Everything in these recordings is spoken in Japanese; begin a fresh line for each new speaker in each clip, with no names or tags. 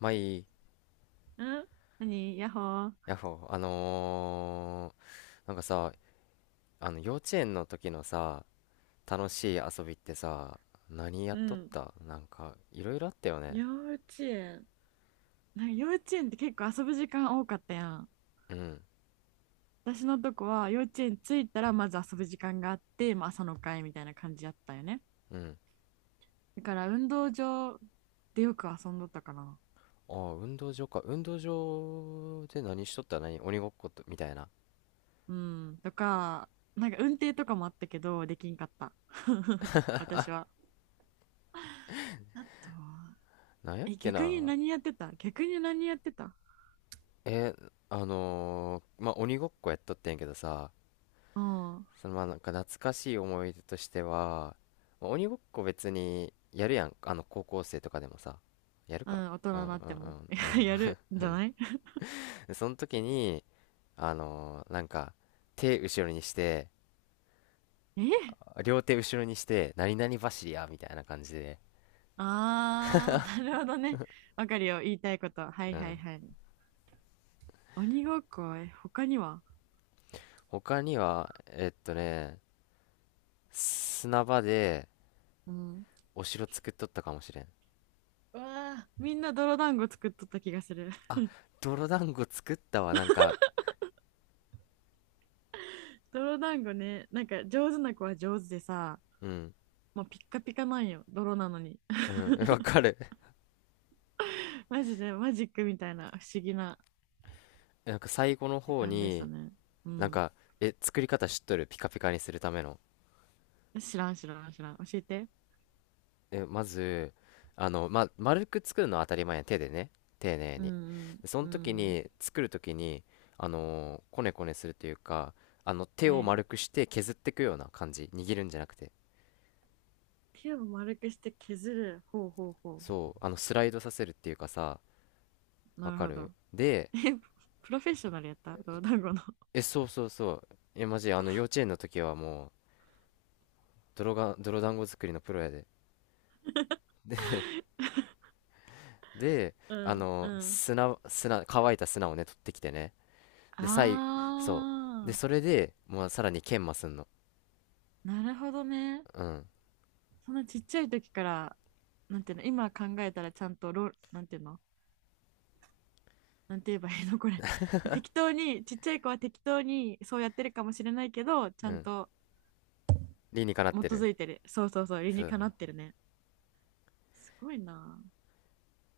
まあいい、
ん？何？ヤッホー。
ヤッホー、なんかさ、あの幼稚園の時のさ、楽しい遊びってさ、何や
う
っとっ
ん。
たいろいろあったよね。
幼稚園。なんか幼稚園って結構遊ぶ時間多かったやん。
うん、
私のとこは幼稚園着いたらまず遊ぶ時間があって、まあ、朝の会みたいな感じやったよね。
うん。
だから運動場でよく遊んどったかな。
ああ、運動場か。運動場で何しとった、何、鬼ごっこと、みたいな。
うん。とか、なんか運転とかもあったけど、できんかった。私は。あとは、
なんやっ
え、
け
逆に
な。
何やってた？逆に何やってた？
まあ鬼ごっこやっとってんやけどさ、
うん。う
そのまあなんか懐かしい思い出としては、まあ鬼ごっこ別にやるやん。あの、高校生とかでもさ。やるか、
ん、大人
うんう
になっても。
んうんう ん。
やるんじゃない？
その時に、あのーなんか、手後ろにして、
え、
両手後ろにして、何々走りや、みたいな感じで。
あー、なるほどね。わかるよ、言いたいこと。はい
う
はい
ん。
はい。鬼ごっこ、え、他には？
他には、えっとね、砂場で
うん。
お城作っとったかもしれん。
うわあ、みんな泥団子作っとった気がする。
あ、泥団子作ったわ、なんか、
泥団子ね、なんか上手な子は上手でさ、
うん、
もうピッカピカなんよ、泥なのに。
うん、わかる。
マジでマジックみたいな不思議な
なんか最後の
時
方
間でした
に、
ね。う
なん
ん。
か、え、作り方知っとる、ピカピカにするための。
知らん知らん知らん。教えて。
え、まず、あの、まあ、丸く作るのは当たり前や。手でね。丁寧
う
に。
ん
でその
う
時
ん。うん。
に、作る時に、こねこねするというか、あの、手
は
を
い。
丸くして削っていくような感じ。握るんじゃなくて。
手を丸くして削る。ほうほうほ
そう。あの、スライドさせるっていうかさ、
う。
わ
なる
か
ほ
る
ど。
で、
え、プロフェッショナルやった泥団子の。
え、そうそうそう。え、マジ、あの、幼稚園の時はもう、泥団子作りのプロやで。で、
う
あ
んう
の
ん、
砂、乾いた砂をね、取ってきてね。で、そう。で、
あ
それで、もうさらに研磨すんの。
ー、なるほどね。
うん。
そんなちっちゃい時から、なんていうの、今考えたらちゃんとロ、なんていうの、なんて言えばいいの、これ。適当に、ちっちゃい子は適当にそうやってるかもしれないけど、ちゃ
う
ん
ん。
と
理にかなっ
基
てる。
づいてる。そうそうそう、理
そ
に
うそう。
かなってるね。すごいな。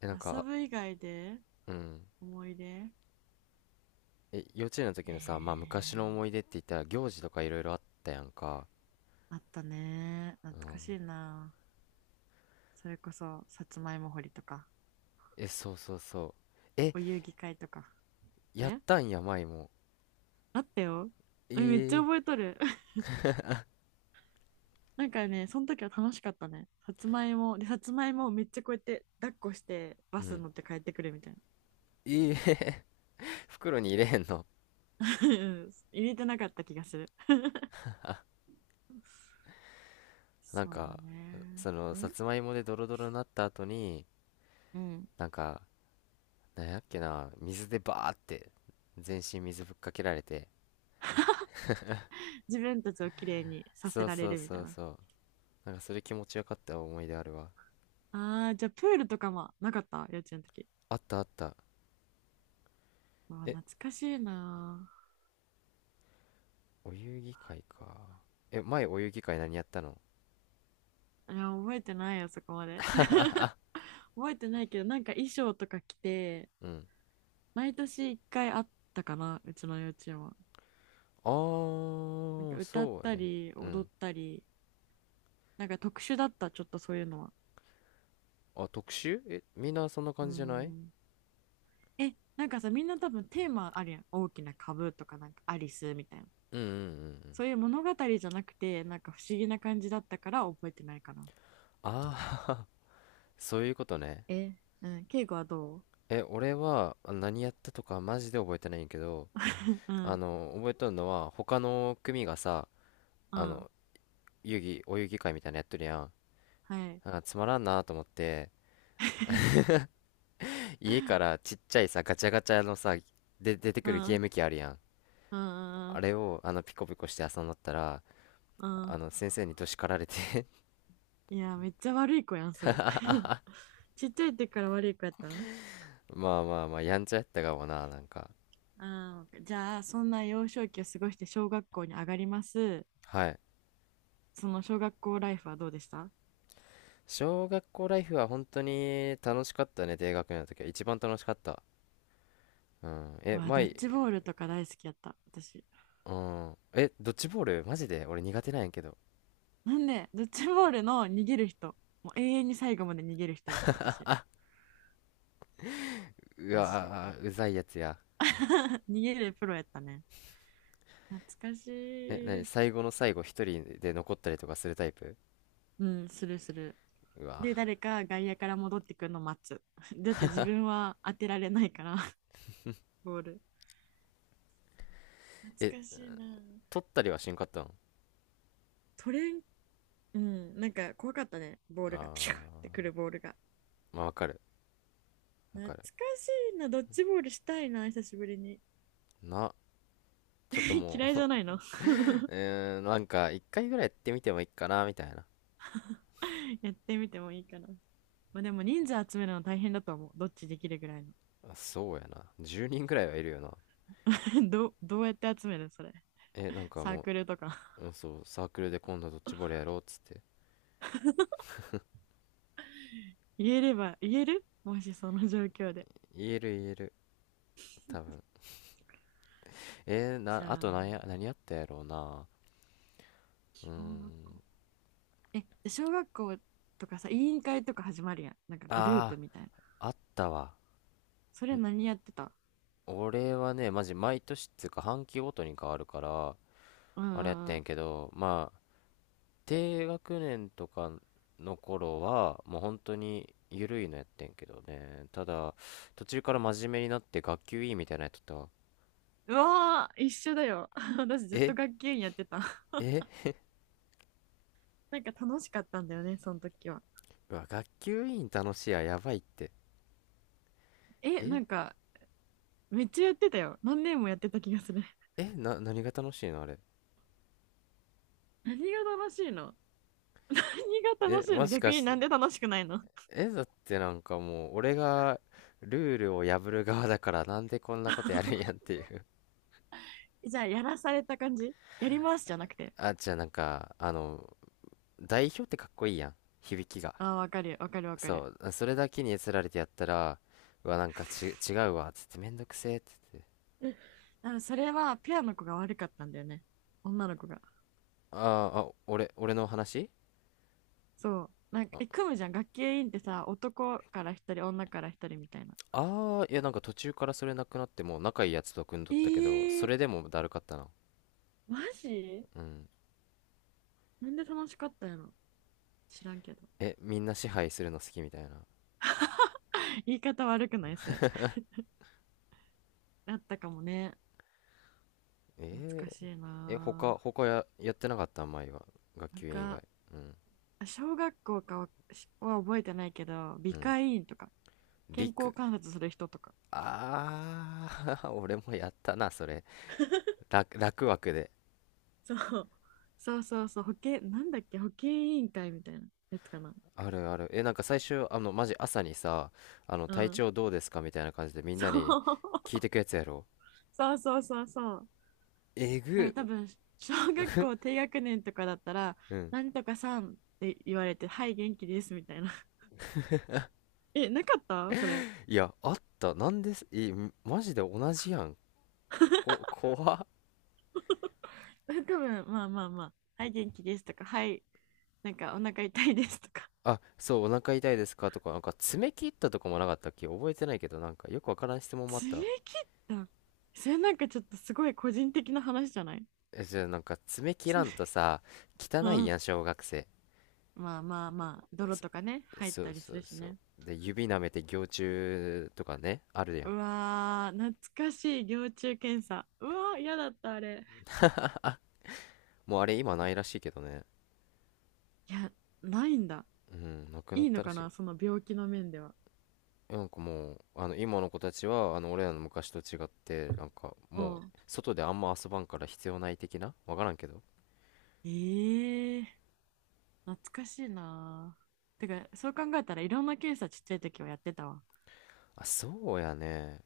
え、なん
遊
か、
ぶ以外で
うん。
思い出。
え、幼稚園の
え
時
ー、
のさ、まあ昔の思い出って言ったら行事とかいろいろあったやんか。
あったね。懐
う
か
ん。
しいな。それこそ、さつまいも掘りとか、
え、そうそうそう。え、
お遊戯会とか。
やっ
ね、
たんや、舞も。
あったよ。え、めっちゃ
ええ
覚えとる。なんかね、その時は楽しかったね。さつまいも、で、さつまいもをめっちゃこうやって抱っこして
う
バス
ん。
に乗って帰ってくるみたいな。
ええ 袋に入れへんの。
うん、入れてなかった気がする。
なん
そうだ
か、
ね。
その、
う
さ
ん
つまいもでドロドロになった後に、
うん。
なんか、なんやっけな、水でバーって、全身水ぶっかけられて。
自分たちをきれいにさせ
そう
られ
そう
るみた
そ
い
う
な。
そう。なんかそれ気持ちよかった思い出あるわ。
ああ、じゃあプールとかもなかった？幼稚園の時。
あったあった。
うわ、
え、
懐かしいな。
お遊戯会か。え、前お遊戯会何やったの。
あ、いや、覚えてないよ、そこまで。覚えてないけど、なんか衣装とか着て、
うん。
毎年一回あったかな、うちの幼稚園は。
あ
なんか
ー、
歌っ
そう
た
やね。
り
う
踊
ん。
ったり、なんか特殊だった、ちょっとそういうのは。
あ、特集、え、みんなそんな
うー
感じじゃない、
ん。え、なんかさ、みんな多分テーマあるやん。大きな株とか、なんかアリスみたいな。
うんうんうんうん。
そういう物語じゃなくて、なんか不思議な感じだったから覚えてないかな。
あー、そういうことね。
え、うん、敬語はどう？
え、俺はあ何やったとかマジで覚えてないんやけど、
う
あ
ん、
の、覚えとるのは他の組がさ、
う
あ
ん、
の、お遊戯会みたいなのやっとるやん。
はい。
なんかつまらんなと思って、家からちっちゃいさ、ガチャガチャのさ、で、出て
う
くる
ん、
ゲー
う
ム機あるやん。
ん、うん、
あ
う
れをあのピコピコして遊んだったら、
ん。うん、
あの先生にど叱られて
いや、めっちゃ悪い子やん、それ。ちっちゃい時から悪い子やったん？
まあまあまあやんちゃやったかもな、なんか。
あー、じゃあ、そんな幼少期を過ごして小学校に上がります。
はい。
その小学校ライフはどうでした？
小学校ライフは本当に楽しかったね、低学年の時は一番楽しかった。うん
う
え
わ、ドッ
前。
ジボールとか大好きやった、私。
うんえ、ドッジボールマジで俺苦手なんやけど、
なんで、ドッジボールの逃げる人、もう永遠に最後まで逃げる人やった、私。
う
マジで。
わーうざいやつや。
逃げるプロやったね。懐かし
えなに、
い。
最後の最後一人で残ったりとかするタイプ。
うん、するする。
うわ
で、
ー。
誰か外野から戻ってくるの待つ。だって自分は当てられないから、ボール。
え、
懐かしいな。
取ったりはしんかったん。
取れん、うん、なんか怖かったね、ボー
あ
ルが。ピューって
ー、
くるボールが。
まあわかるわ
懐
か
か
る。
しいな、ドッジボールしたいな、久しぶりに。
な、ちょっと
嫌
も
いじ
う。
ゃないの？
うーん、なんか、一回ぐらいやってみてもいいかな、みたいな。
やってみてもいいかな。まあ、でも人数集めるの大変だと思う。どっちできるぐらいの？
あそうやな。10人ぐらいはいるよな。
ど、どうやって集めるそれ？
え、なんか
サー
も
クルとか？
う、うん、そう、サークルで今度ドッジボール やろうっつって。
言えれば、言える？もしその状況で。
言える言える、多分。えー
じゃ
な、あと何
あ、
や、何やったやろうな。うー
小学校。
ん。
え、小学校とかさ、委員会とか始まるやん。なんかグループ
あ
みたいな。
あ、あったわ。
それ何やってた？
俺はね、マジ毎年っつうか、半期ごとに変わるから、
うん
あれやっ
うんう
てん
ん。
けど、低学年とかの頃はもう本当に緩いのやってんけどね、ただ途中から真面目になって学級委員みたいなのやっとったわ。
うわー、一緒だよ。 私ずっと
え
学級委員やってた。
え。
なんか楽しかったんだよね、その時は。
うわ学級委員楽しいや、やばいって。
え、な
え
んかめっちゃやってたよ。何年もやってた気がする。
えな、何が楽しいのあれ。
何が楽しいの？何が楽
え
しい
も
の？
し
逆
か
に
し
な
て、
んで楽しくないの？
えだってなんかもう俺がルールを破る側だから、なんでこんなことやるんやっ ていう。
じゃあ、やらされた感じ？やりますじゃなくて。
あじゃあなんかあの、代表ってかっこいいやん、響きが。
ああ、わかるわかるわかる。
そう、それだけにつられてやったら、うわ、なんか違うわ、つって、めんどくせえ、つって。
多分それはペアの子が悪かったんだよね。女の子が。
あーあ、俺の話、
そう。なんか、え、
あ、
組むじゃん。学級委員ってさ、男から一人、女から一人みたいな。
あー、いや、なんか途中からそれなくなってもう仲いいやつと組んどったけど、そ
え
れで
え、
もだるかったな。
マジ？
うん。
なんで楽しかったやろ？知らんけど。
え、みんな支配するの好きみたいな。
言い方悪くないそれ？あったかもね。懐か
え
しい
ー、え、
なぁ。
やってなかった前は。学
なん
級委員以
か、
外。うん、
小学校かはは覚えてないけど、
う
美
ん。
会委員とか、健
陸。
康観察する人とか、
ああ、俺もやったな、それ。楽枠で。
そう。そうそうそう、保健、なんだっけ、保健委員会みたいなやつかな。
あるある。え、なんか最初、あの、マジ朝にさ、あの、
う
体
ん。
調どうですかみたいな感じでみん
そ
なに聞い
う、
てくやつやろ。
そうそうそうそう。
え
なん
ぐ。
か多分、小学校低学年とかだったら、
うん。
なんとかさんって言われて、はい、元気ですみたいな。 え、なかったそれ？
いや、あった。なんです、え、マジで同じやん。怖っ。
多分、まあまあまあ、はい、元気ですとか、はい、なんかお腹痛いですとか、
あ、そう、お腹痛いですかとか、なんか爪切ったとかもなかったっけ、覚えてないけど、なんかよくわからん質問もあっ
爪
た。
切った？それなんかちょっとすごい個人的な話じゃない？
え、じゃあなんか爪切
爪、
らんとさ、汚い
う
や
ん、
ん、小学生。
まあまあまあ泥
そ、
とかね入っ
そ
た
う
り
そ
す
う
るし
そう。
ね。
で、指舐めて蟯虫とかね、あるや
う
ん。
わー、懐かしい、蟯虫検査。うわー、嫌だったあれ。
もうあれ今ないらしいけどね。
いや、ないんだ？
うん、なくなっ
いいの
たら
か
しい。
な、その病気の面では。
なんかもうあの今の子たちはあの俺らの昔と違ってなんか
う
も
ん、
う外であんま遊ばんから必要ない的な、わからんけど。
えー、懐かしいな。てかそう考えたらいろんな検査ちっちゃい時はやってたわ。
あそうやね。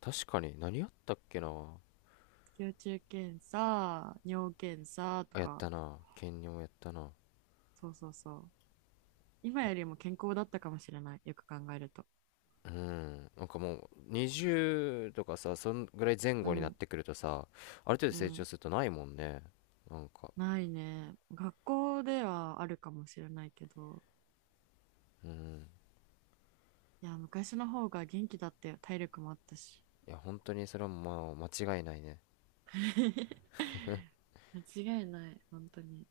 確かに何やったっけな。
蟯虫検査、尿検査と
あやった
か。
な、兼任をやったな。
そうそうそう、今
あ、
よりも健康だったかもしれない。よく考えると。
うん、なんかもう20とかさ、そんぐらい前
う
後になっ
ん、
てくるとさ、ある程度
う
成長
ん。
するとないもんね。なんか、
ないね。学校ではあるかもしれないけど、
うん、
いや、昔の方が元気だったよ。体力もあったし。
いや本当にそれはまあ間違いないね
間違いない、本当に。